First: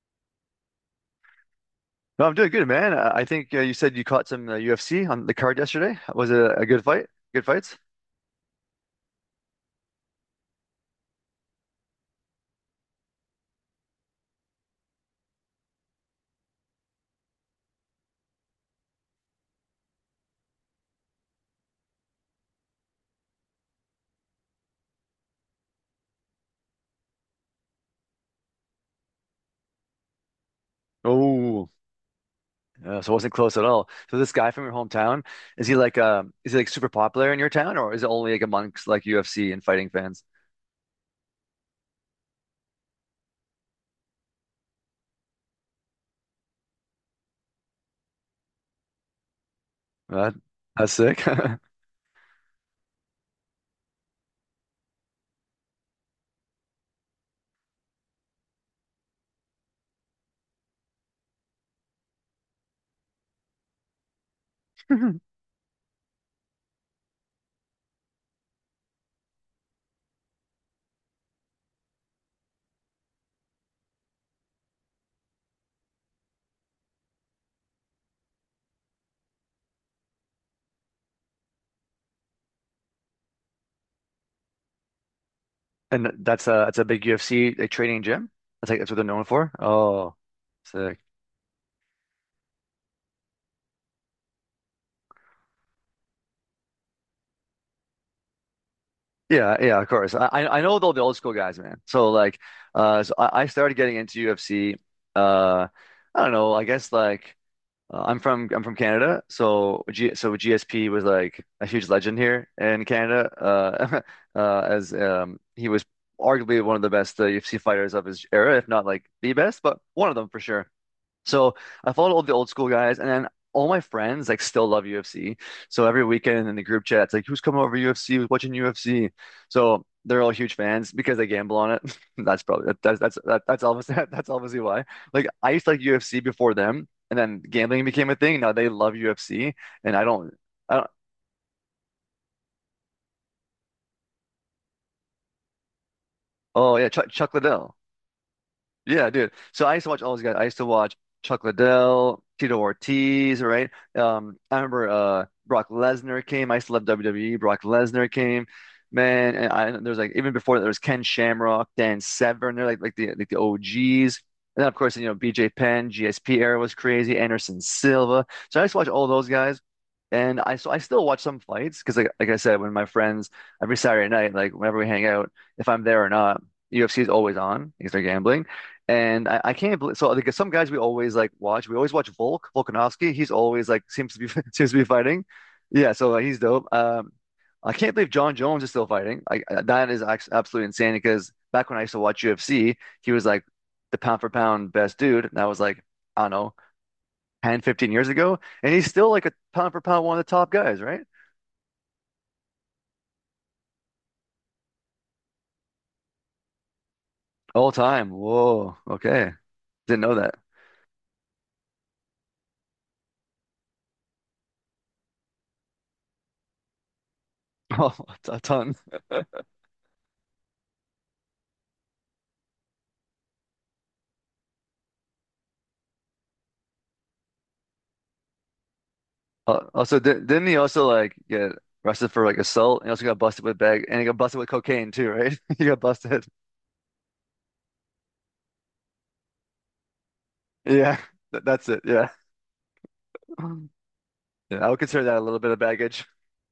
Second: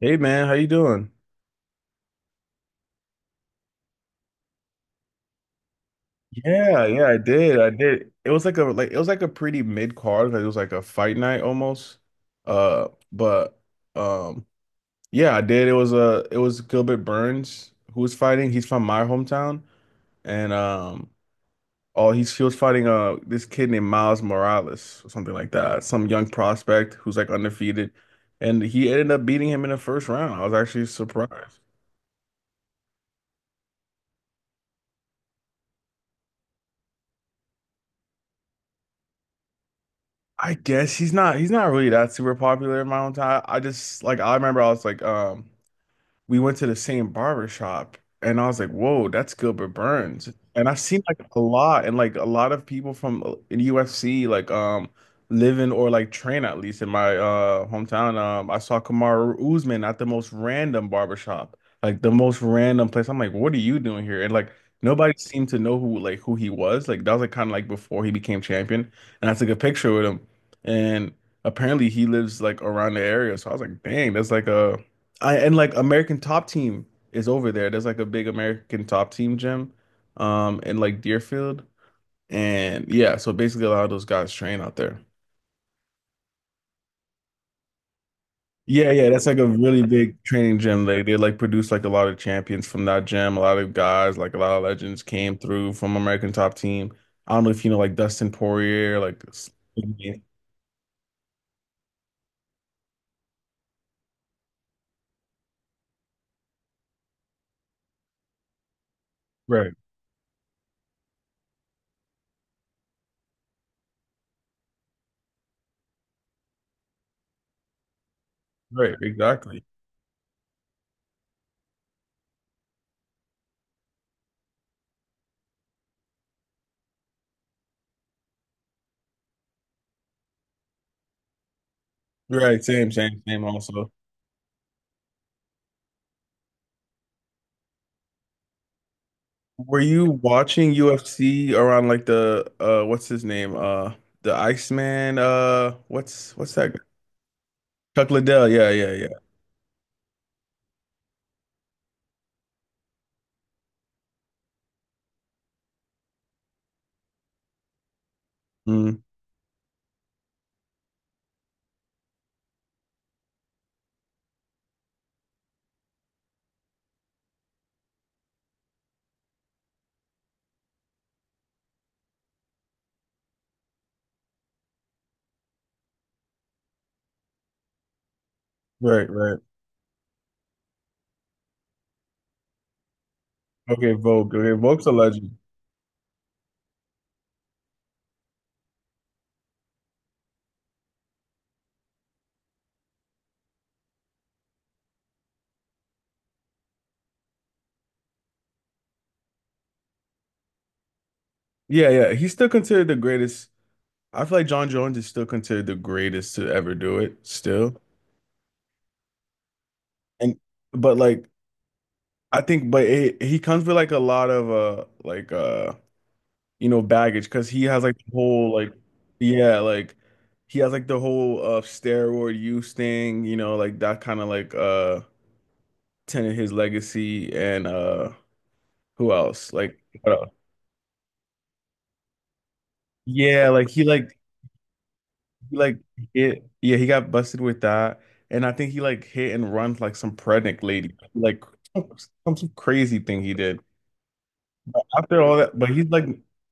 Hey man, how you doing? No, I'm doing good, man. I think you said you caught some UFC on the card yesterday. Was it a good Yeah, yeah, fight? I Good did. I fights? did. It was like a it was like a pretty mid-card. Like it was like a fight night almost. But um, yeah, I did. It was Gilbert Burns who was fighting. He's from my hometown, and oh, he was fighting this kid named Miles Morales or something like that. Some young prospect who's like undefeated, and he ended up beating him in the first round. I was actually surprised. Oh, so it wasn't close at all. So this guy from your hometown, is he like super popular in your town, or is it only like amongst like UFC and fighting fans? I guess he's not really that super popular in my own time. I just like I remember I was like we went to the same barber shop and I was like, whoa, that's Gilbert Burns. That, And I've that's seen sick. Like a lot of people from in UFC like live in or like train at least in my hometown. I saw Kamaru Usman at the most random barber shop, like the most random place. I'm like, what are you doing here? And like nobody seemed to know who he was. Like that was like kind of like before he became champion. And I took a picture with him and apparently he lives like around the area. So I was like, dang, that's like a I and like American Top Team is over there. There's like a big American Top Team gym, in like Deerfield, and yeah. So basically, a lot of those guys train out there. And that's a big UFC like training gym. That's like Yeah, that's what they're yeah. That's known like a for. really Oh, big training gym. sick. They like produce like a lot of champions from that gym. A lot of guys, like a lot of legends, came through from American Top Team. I don't know if you know like Dustin Poirier, Yeah, yeah, of course. I know all the old school guys, man. So like, so I started getting into UFC. Uh, I don't know. I guess like I'm from Canada, Right, so GSP was like a huge legend here in Canada. As he was arguably one of the best UFC fighters of his era, if not right, like the best, exactly. but one of them for sure. So I followed all the old school guys, and then all my friends like still love UFC. So every weekend in the group chat, it's like, who's coming over to UFC? Who's watching UFC? So they're all huge fans because I gamble on it. That's Right, probably that, same, that's same, that, same that's also. obviously that's obviously why. Like I used to like UFC before them, and then gambling became a thing. Now they love UFC, Were and I you don't. watching I don't. UFC around like the what's his name? The Iceman, what's that Oh guy? yeah, Chuck Liddell. Chuck Liddell. Yeah, yeah, Yeah, yeah. dude. So I used to watch all these guys. I used to watch Chuck Liddell, Tito Ortiz, right? I remember Brock Lesnar came. I used to love WWE. Brock Lesnar came, Mm, man. And I there was like even before that there was Ken Shamrock, Dan Severn. They're like the OGs. And then of course you know BJ Penn, GSP era was crazy. Anderson Silva. So I used to watch all those guys. And I so I still watch some fights because like I said, when my friends every Saturday night, like whenever we hang out, if I'm there or not, UFC is always on because they're gambling. right, And right. I, I can't believe so like some guys we always like watch. We always watch Volkanovski. He's always like Okay, seems to be Volk. Okay, seems to be Volk's a fighting. legend. Yeah, so like, he's dope. I can't believe John Jones is still fighting. That is absolutely insane because back when I used to watch UFC, he was like the pound for pound best dude. And that was like, I don't know, 10, 15 years ago. And he's still like a pound for pound one of the top guys, right? Yeah, yeah. He's still considered the greatest. I feel like John Jones is still considered the greatest to ever do it All still. time. Whoa. Okay. Didn't know And that. but like I think he comes with like a lot of baggage because he has Oh, like the a whole like ton. yeah, like he has like the whole steroid use thing, like that kind of like tainted his legacy and who else? Like also, what di else? didn't he also like get arrested for like assault? He also got busted Yeah, with like bag, and he got busted with cocaine too, right? he He like got busted. Yeah, he got busted with that. And I think he like hit and run like some pregnant lady. Yeah, Like that's it. some, Yeah. some crazy thing he did. Mm. Yeah. I would But consider that a after all little bit that, of but baggage.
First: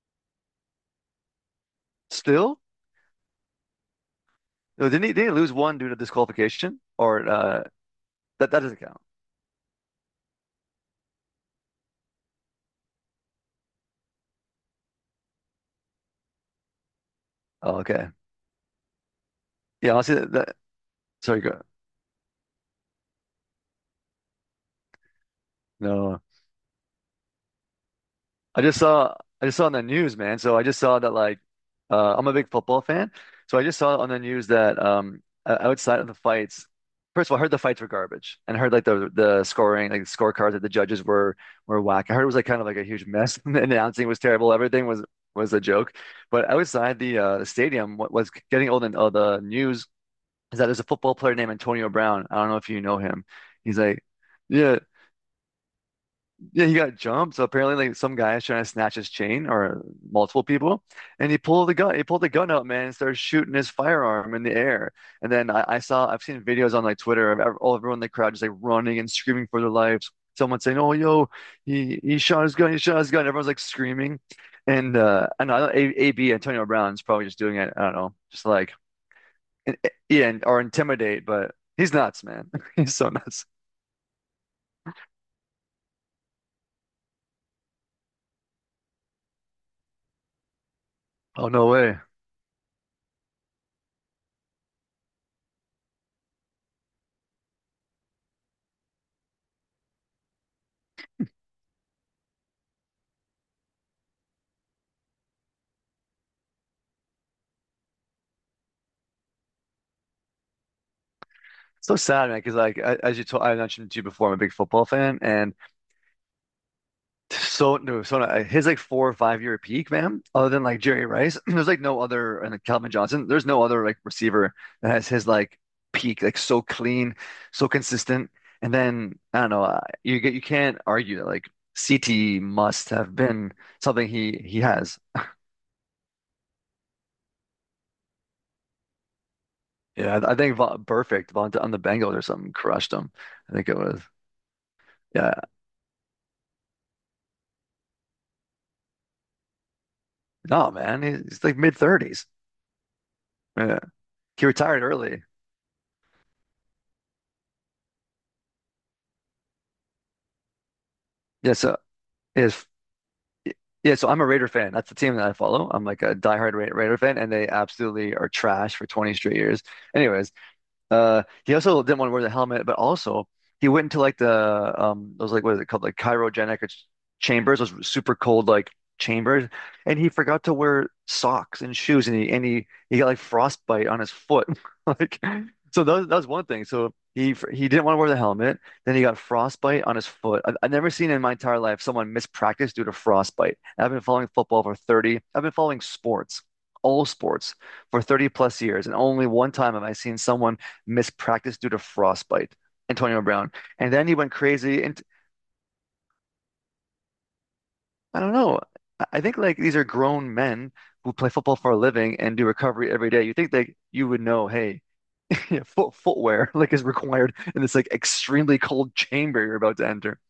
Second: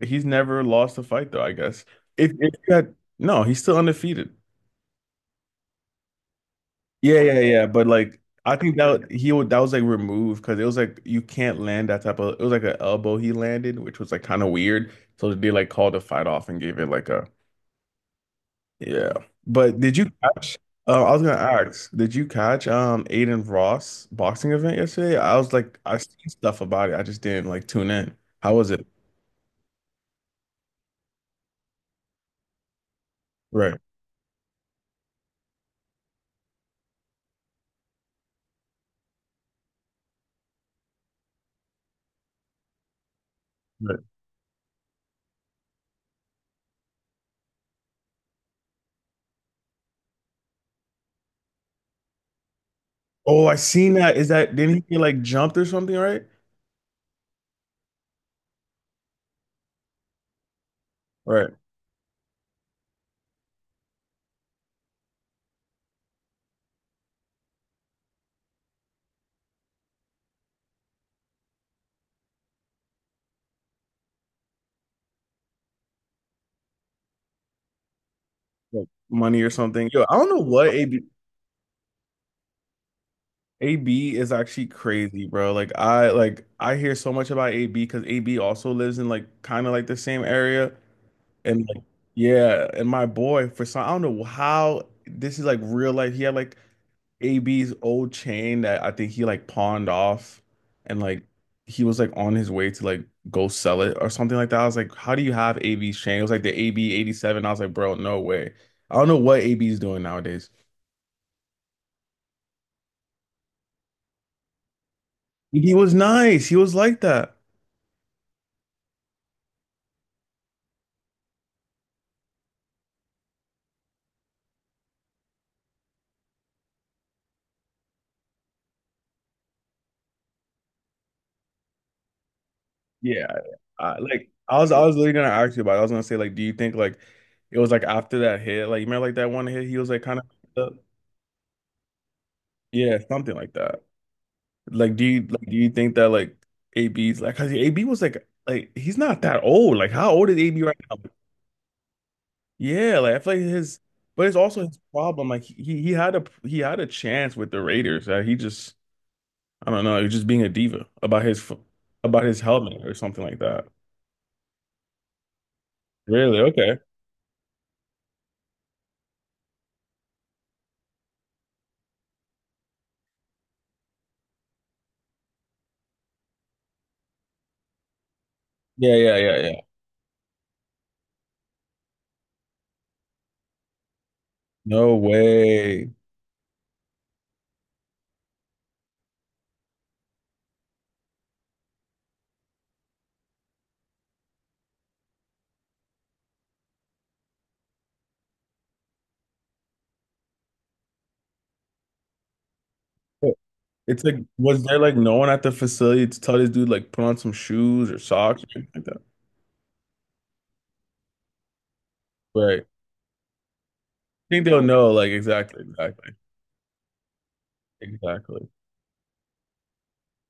he's never lost a fight though, I guess. If Still, you had No, he's still undefeated. no, didn't he? Didn't he lose one due to disqualification, Yeah, or yeah, uh, yeah. But like, that I that think doesn't count? that he would that was like removed because it was like you can't land that type of. It was like an elbow he landed, which was like kind of weird. So they like called the fight off and gave it like a, Oh, okay. yeah. But Yeah, did you honestly, that, that catch? I was gonna sorry, go. ask, did you catch Aiden Ross boxing event yesterday? I was like, I No. seen stuff about it. I just didn't like tune in. How I was just it? saw I just saw on the news, man. So I just saw that like I'm a big football fan. So I just Right. saw on the news that outside of the fights, first of all, I heard the fights were garbage and I heard like the scoring, like the scorecards that the judges were whack. I heard it was like kind of like a huge mess and the Right. announcing was terrible. Everything was a joke. But outside the stadium, what was getting old in the news is that there's a football player named Antonio Brown. I don't know if you know him. Oh, I He's seen like, that. Is that didn't yeah, he get like jumped or something? Right. yeah, he got jumped. So apparently, like some guy is trying to snatch his chain, or multiple people, and he Right. pulled the gun. He pulled the gun out, man, and started shooting his firearm in the air. And then I've seen videos on like Twitter of ev- all everyone in the crowd just like running and screaming for their lives. Someone saying, "Oh, yo, he shot his gun. He shot his gun." Everyone's like screaming, and I know AB. Antonio Brown's probably just doing it. I don't know, just like Like money or and, something. Yo, I yeah, don't know and, or what AB. intimidate, but he's nuts, man. He's so nuts. AB is actually crazy, bro. Like I hear so much about AB because AB also lives in like kind of like the same area Oh and no like way. yeah, and my boy for some I don't know how this is like real life. He had like AB's old chain that I think he like pawned off and like he was like on his way to like go sell it or something like that. I was like, how do you have AB's chain? It was like the AB 87. I was like, bro, no way. I don't know what AB's doing nowadays. So sad, man. Because like as I mentioned to you before, I'm a big football fan, and He was nice. He was like that. so no, so no, his like 4 or 5 year peak, man. Other than like Jerry Rice, there's like no other, and like, Calvin Johnson. There's no other like receiver that has his like peak, like so clean, so consistent. And then I don't know, you can't argue that like CT must have Yeah, been I, something like he I he was, I was has. literally gonna ask you about it. I was gonna say like, do you think like it was like after that hit, like you remember like that one hit, he was like Yeah, kind I think of, Va perfect Von on the Bengals or something crushed yeah, him. something like I think it that. was. Like, do you Yeah, like do you think that like AB's like, cause AB was like he's not that old. Like, how old is AB no, right now? man, he's like mid thirties. Yeah, like I feel like his, but it's He also his retired early. problem. Like he had a chance with the Raiders. He just I don't know, he was just being a diva about his Yeah, so about his if helmet or something like that. yeah, so I'm a Raider fan. That's the team that I follow. I'm like a Really? diehard Ra Okay. Raider fan, and they absolutely are trash for 20 straight years. Anyways, he also didn't want to wear the helmet, but also he went into like the those like what is it called like cryogenic chambers, those super cold like Yeah, yeah, chambers, yeah, and he forgot to wear socks and shoes, and he got like frostbite on his foot, no like so that way. was, that was one thing. So he didn't want to wear the helmet, then he got frostbite on his foot. I've never seen in my entire life someone mispractice due to frostbite. I've been following football for 30, I've been following sports, all sports for 30 plus years, and only one time have I seen someone missed practice due to frostbite, Antonio Brown. And It's then he like, went was there crazy. like And no one at the facility to tell this dude like put on some shoes or I don't socks or know. anything like that? I think like these are grown men who play football for a living and do Right. I recovery every day. You think that you would think know, they'll hey, know like exactly, foot exactly, footwear like is required in this like exactly. extremely cold chamber you're about to enter.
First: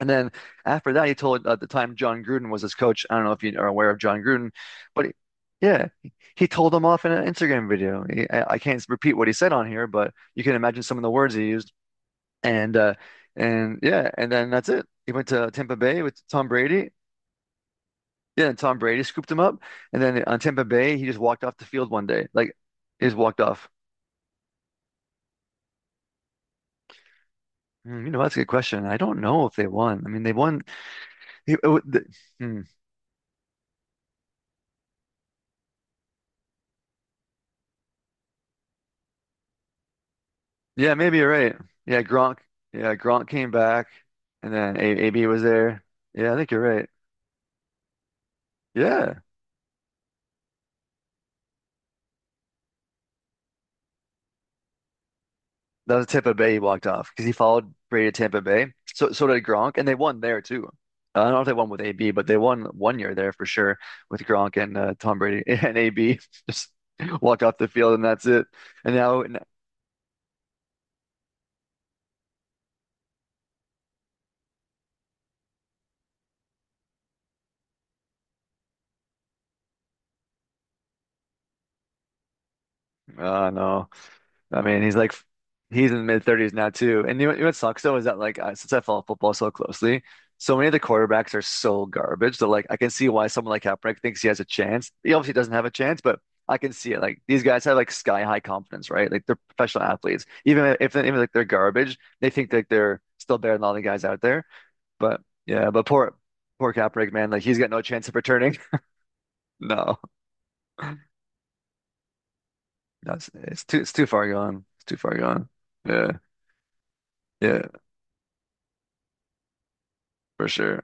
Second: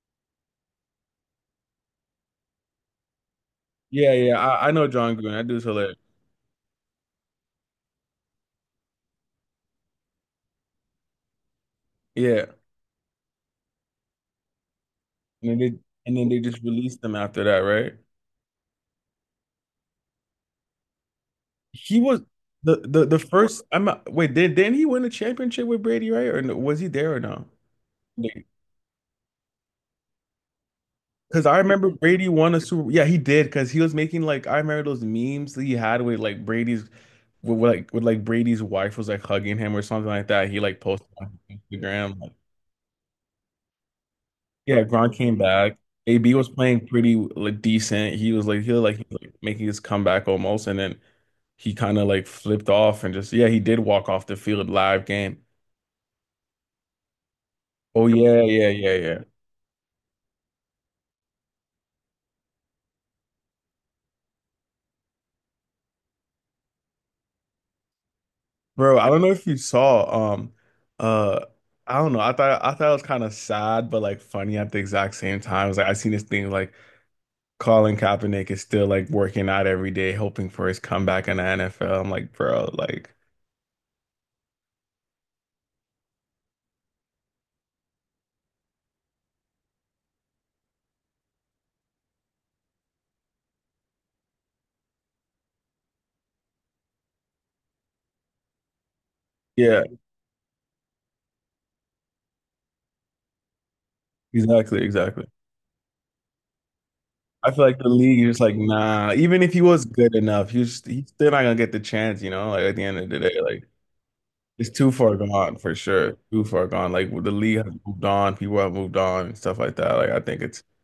And then after that, he told at the time John Gruden was his coach. I don't know if you are aware of Yeah, John yeah. Gruden, I know but John Green. That dude's yeah, hilarious. he told him off in an Instagram video. I can't repeat what he said on here, but you can imagine some of the words he used. Yeah. And yeah, and then that's it. He went to And then Tampa they Bay and with then they Tom just Brady. released him after that, right? Yeah, and Tom Brady scooped him up. And then on Tampa Bay, he just walked off the field He one was day. Like the the he just the walked first. off. I'm not, wait. Didn't he win a championship with Brady, right? Or no, was he there or no? Hmm, that's a Like, good question. I don't know if they won. I mean, they won. because He- I it remember the- Brady won a hmm. Super. Yeah, he did. Because he was making like I remember those memes that he had with like Brady's wife was like hugging him or something like that. He like Yeah, posted maybe you're on right. Yeah, Instagram. Like, Gronk. Yeah, Gronk came back, and then yeah, A Gronk AB came was back. there. AB Yeah, I was think you're playing right. pretty like decent. He was like he was like, he Yeah. was, like making his comeback almost, and then he kind of like flipped off and just yeah he did walk off the field live game. That was Tampa Bay he walked off because he followed Oh Brady to yeah Tampa yeah Bay. yeah So yeah. so did Gronk, and they won there too. I don't know if they won with AB, but they won one year there for sure with Gronk and Tom Brady and AB just walk off the field and that's it. And Bro, I don't now, know if you saw, uh, I don't know. I thought it was kind of sad, but like funny at the exact same time. It was like I seen this thing like Colin Kaepernick is still like working out every day, hoping for his comeback in the NFL. I'm like, bro, like, no. I mean, he's in mid thirties now too. And you know what sucks though is that like since I follow football so closely, so many of the quarterbacks are so garbage that like I can see why someone like Kaepernick thinks he has a chance. He obviously doesn't have a chance, but I can see it. Like these guys have like sky high confidence, right? Like they're yeah, professional athletes. Even if even like they're garbage, they think that they're still better than all the guys out there. exactly, But exactly. yeah, but poor poor Kaepernick, man, like I he's feel got like no the chance of league is just like, returning. nah. Even if he was No, good enough, he's still not gonna get the chance. Like at the end of the that's day, like it's too far gone. it's It's too too far far gone. gone for Yeah. sure, too far gone. Like the league Yeah. has moved on, people have moved on, and stuff like that. Like I think For it's. sure.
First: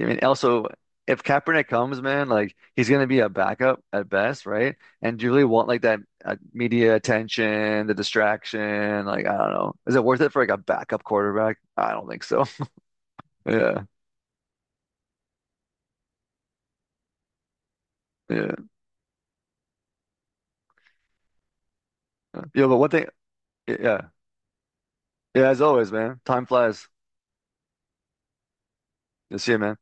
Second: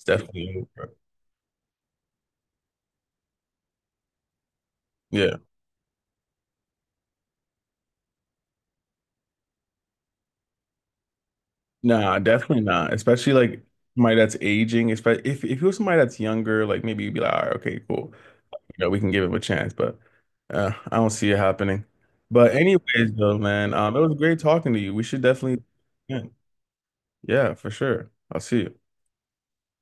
I mean, definitely also, over. if Kaepernick comes, man, like he's gonna be a backup at best, right? And do you Yeah. really want like that media attention, the distraction? Like, I don't know. Is it worth it for like a backup quarterback? I don't Nah, think so. definitely not. Especially like Yeah, somebody that's aging. Especially if you're somebody that's younger, like maybe you'd be like, all right, okay, cool. yeah, You know, we can give him a chance. But I don't see it happening. But yeah. But one thing, anyways, though, man, it yeah, was great talking to you. We should yeah. As definitely, always, man, yeah, time flies. yeah, for sure. I'll see you. You'll see you, man.